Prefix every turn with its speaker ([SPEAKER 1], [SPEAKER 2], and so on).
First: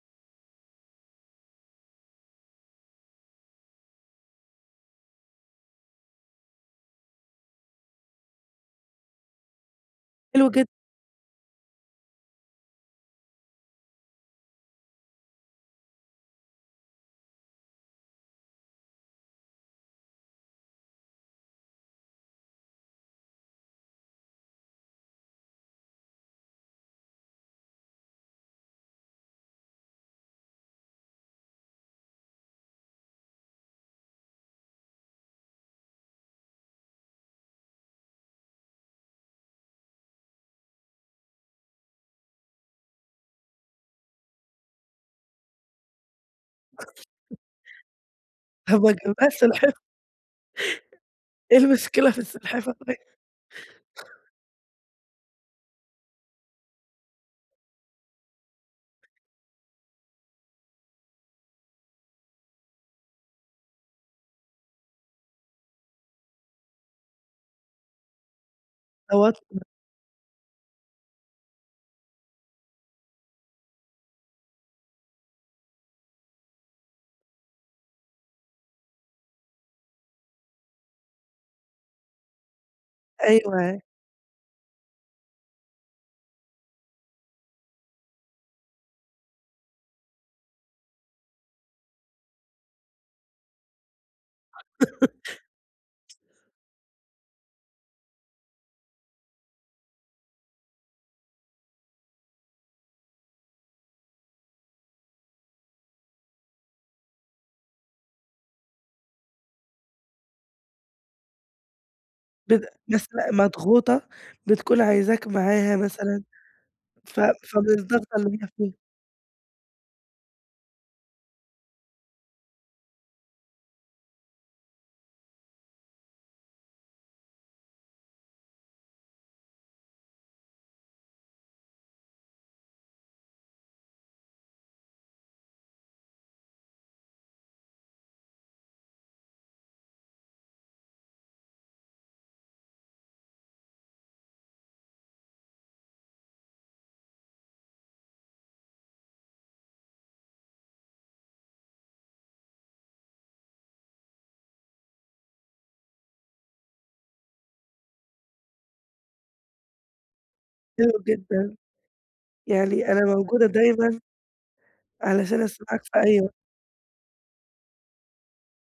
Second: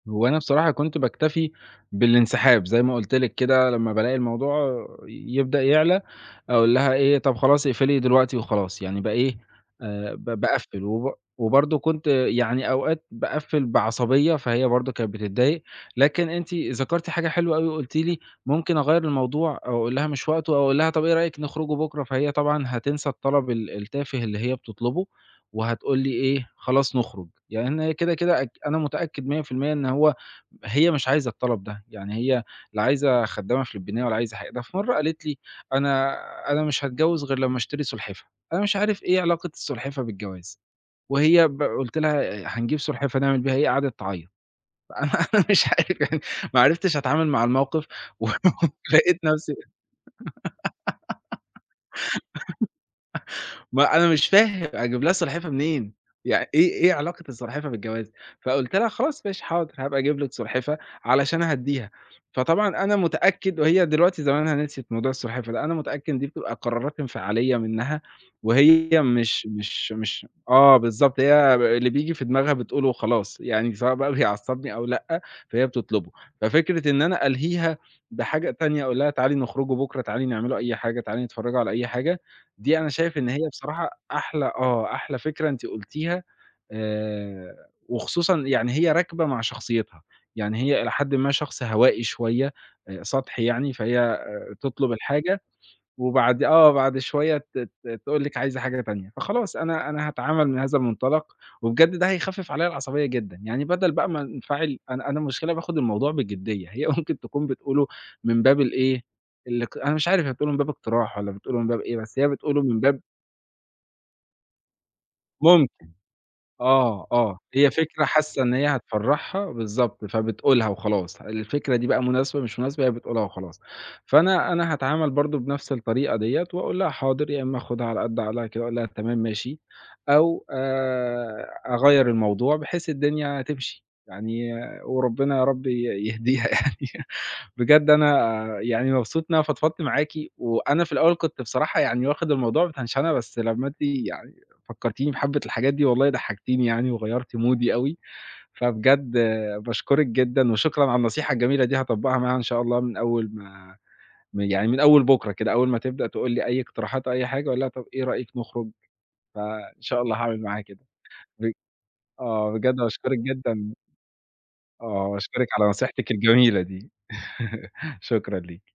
[SPEAKER 1] هو أنا بصراحة كنت باكتفي بالانسحاب، زي ما قلت لِك كده لمّا بالاقي الموضوع ي يبدأ يعلى، أقول لها إيه "طَب خلاص، اقفلي دلوقتي وخلاص." يعني با إيه ب
[SPEAKER 2] حلو جدًا.
[SPEAKER 1] باقفِّل وب وبرضه كنت يعني أوقات باقفِّل بعصبية، فهي برضه كانت بتضايق، لكن أنتِ ذكرتِ حاجة حلوة أوي، وقلتِ لي ممكن أغيَّر الموضوع، أو أقول لها مش وقتُه أو أقول لها طَب إيه رأيك نخرجوا بُكره؟ فهي طبعًا هتنسى الطلب ال التافه اللي هي بتطلُبُه وهتقول لي إيه، خلاص نخرج، يعني أنا كده كده أت أنا متأكد مِيَّة في المِيَّة إن هو هي مش عايزة الطلب ده، يعني هي لا عايزة خدّامة فلبينية ولا عايزة حاجة، ده في مرة قالت لي: "أنا أنا مش هاتجوّز، غير لمّا أشتري سلحفاة." أنا مش عارف إيه علاقة السلحفاة بالجواز، وهي ب قلت لها: "هنجيب سلحفاة نعمل بيها إيه؟!" قعدت تعيّط، أنا مش عارف، ما عرفتش أتعامل مع الموقف
[SPEAKER 2] طَب ما تجيب لها
[SPEAKER 1] ولقيت
[SPEAKER 2] السلحفاة.
[SPEAKER 1] نفسي
[SPEAKER 2] إيه المشكلة في السلحفاة طيب؟
[SPEAKER 1] ما أنا مش فاهم، أجيب لها سلحفاة منين، يعن إيه إيه علاقة السلحفاة بالجواز؟ فقلت لها: "خلاص ماشي حاضر، هابقى أجيب لِك سلحفاة." علشان أهدِّيها، فطبعًا أنا متأكد وهي دلوقتي زمانها نسيت موضوع السلحفاة ده، أنا متأكد إن دي بتبقى قرارات انفعالية منها وهي
[SPEAKER 2] توتر.
[SPEAKER 1] مش مش مش آه، بالضبط هي اللي بييجي في دماغها بتقوله وخلاص يعني سواء بقى بيعصّبني أو لأ، فهي بتطلبه ففكرة إن أنا ألهيها بحاجة تانية أقول لها تعالي نخرجوا بُكرة، تعالي نعملوا أي حاجة، تعالي نتفرّجوا على أي حاجة، دي أنا شايف إن هي
[SPEAKER 2] أيوه
[SPEAKER 1] بصراحة أحلى آه، أحلى فكرة أنتِ قلتيها آآ، وخصوصًا يعني هي راكبة مع شخصيتها، يعني هي إلى حدٍ ما، شخص هوائي شوية، سطحي يعني، فهي تطلب الحاجة وبعد آه، بعد شوية ت ت تقول لِك عايزة حاجة تانية، فخلاص أنا أنا هاتعامل من هذا المنطلق، وبجد ده هيخفِّف عليَّ العصبية جدًا، يعني بدل بقى ما أنفعل، أنا أنا المشكلة باخد الموضوع بجدية، هي ممكن تكون بتقوله من باب الإيه، اللي ك أنا مش عارف هي بتقوله من باب اقتراح والَّا بتقوله من باب إيه، بس هي بتقوله
[SPEAKER 2] بد
[SPEAKER 1] من باب
[SPEAKER 2] مثلًا مضغوطة بتكون عايزاك معاها
[SPEAKER 1] ممكن،
[SPEAKER 2] مثلًا،
[SPEAKER 1] آه،
[SPEAKER 2] ف
[SPEAKER 1] آه
[SPEAKER 2] فمن
[SPEAKER 1] هي فكرة
[SPEAKER 2] الضغطة اللي
[SPEAKER 1] حاسة
[SPEAKER 2] هي
[SPEAKER 1] إن هي
[SPEAKER 2] فيها.
[SPEAKER 1] هتفّرحها، بالضبط، فبتقولها وخلاص، الفكرة دي بقى مناسبة، مش مناسبة، هي بتقولها وخلاص، فأنا أنا هاتعامل برضه بنفس الطريقة ديَّة وأقول لها حاضر، يا إما آخُدها على قد عقلها كده، وأقول لها تمام ماشي، أو آآ، أغيّر الموضوع بحيث الدنيا تمشي. يعني وربنا يا رب ي يهديها يعني، بجد أنا يعني مبسوط إن أنا فضفضت معاكِ، وأنا في الأول كنت بصراحة يعني واخد الموضوع بتنشنة بس لمّا أنتِ يعني فكّرتيني بحبِّة الحاجات دي والله ضحكتيني يعني، وغيرتِ مودي أوي، فبجد باشكرِك جدًا، وشكرًا على النصيحة الجميلة دي، هاطبّقها معاها إن شاء الله من أول ما ما يعني من أول بُكرة كده، أول ما تبدأ تقول لي أي اقتراحات أو أي حاجة، أقول لها طَب إيه رأيك نخرج؟ فإن شاء الله هاعمل معاها كده،
[SPEAKER 2] حلو
[SPEAKER 1] بج
[SPEAKER 2] جدًا،
[SPEAKER 1] آه، بجد
[SPEAKER 2] يعني أنا
[SPEAKER 1] باشكرِك
[SPEAKER 2] موجودة
[SPEAKER 1] جدًا.
[SPEAKER 2] دايمًا
[SPEAKER 1] آه،
[SPEAKER 2] علشان
[SPEAKER 1] باشكرِك على
[SPEAKER 2] أسمعك في
[SPEAKER 1] نصيحتِك
[SPEAKER 2] أي وقت.
[SPEAKER 1] الجميلة دي، شكرًا ليكِ.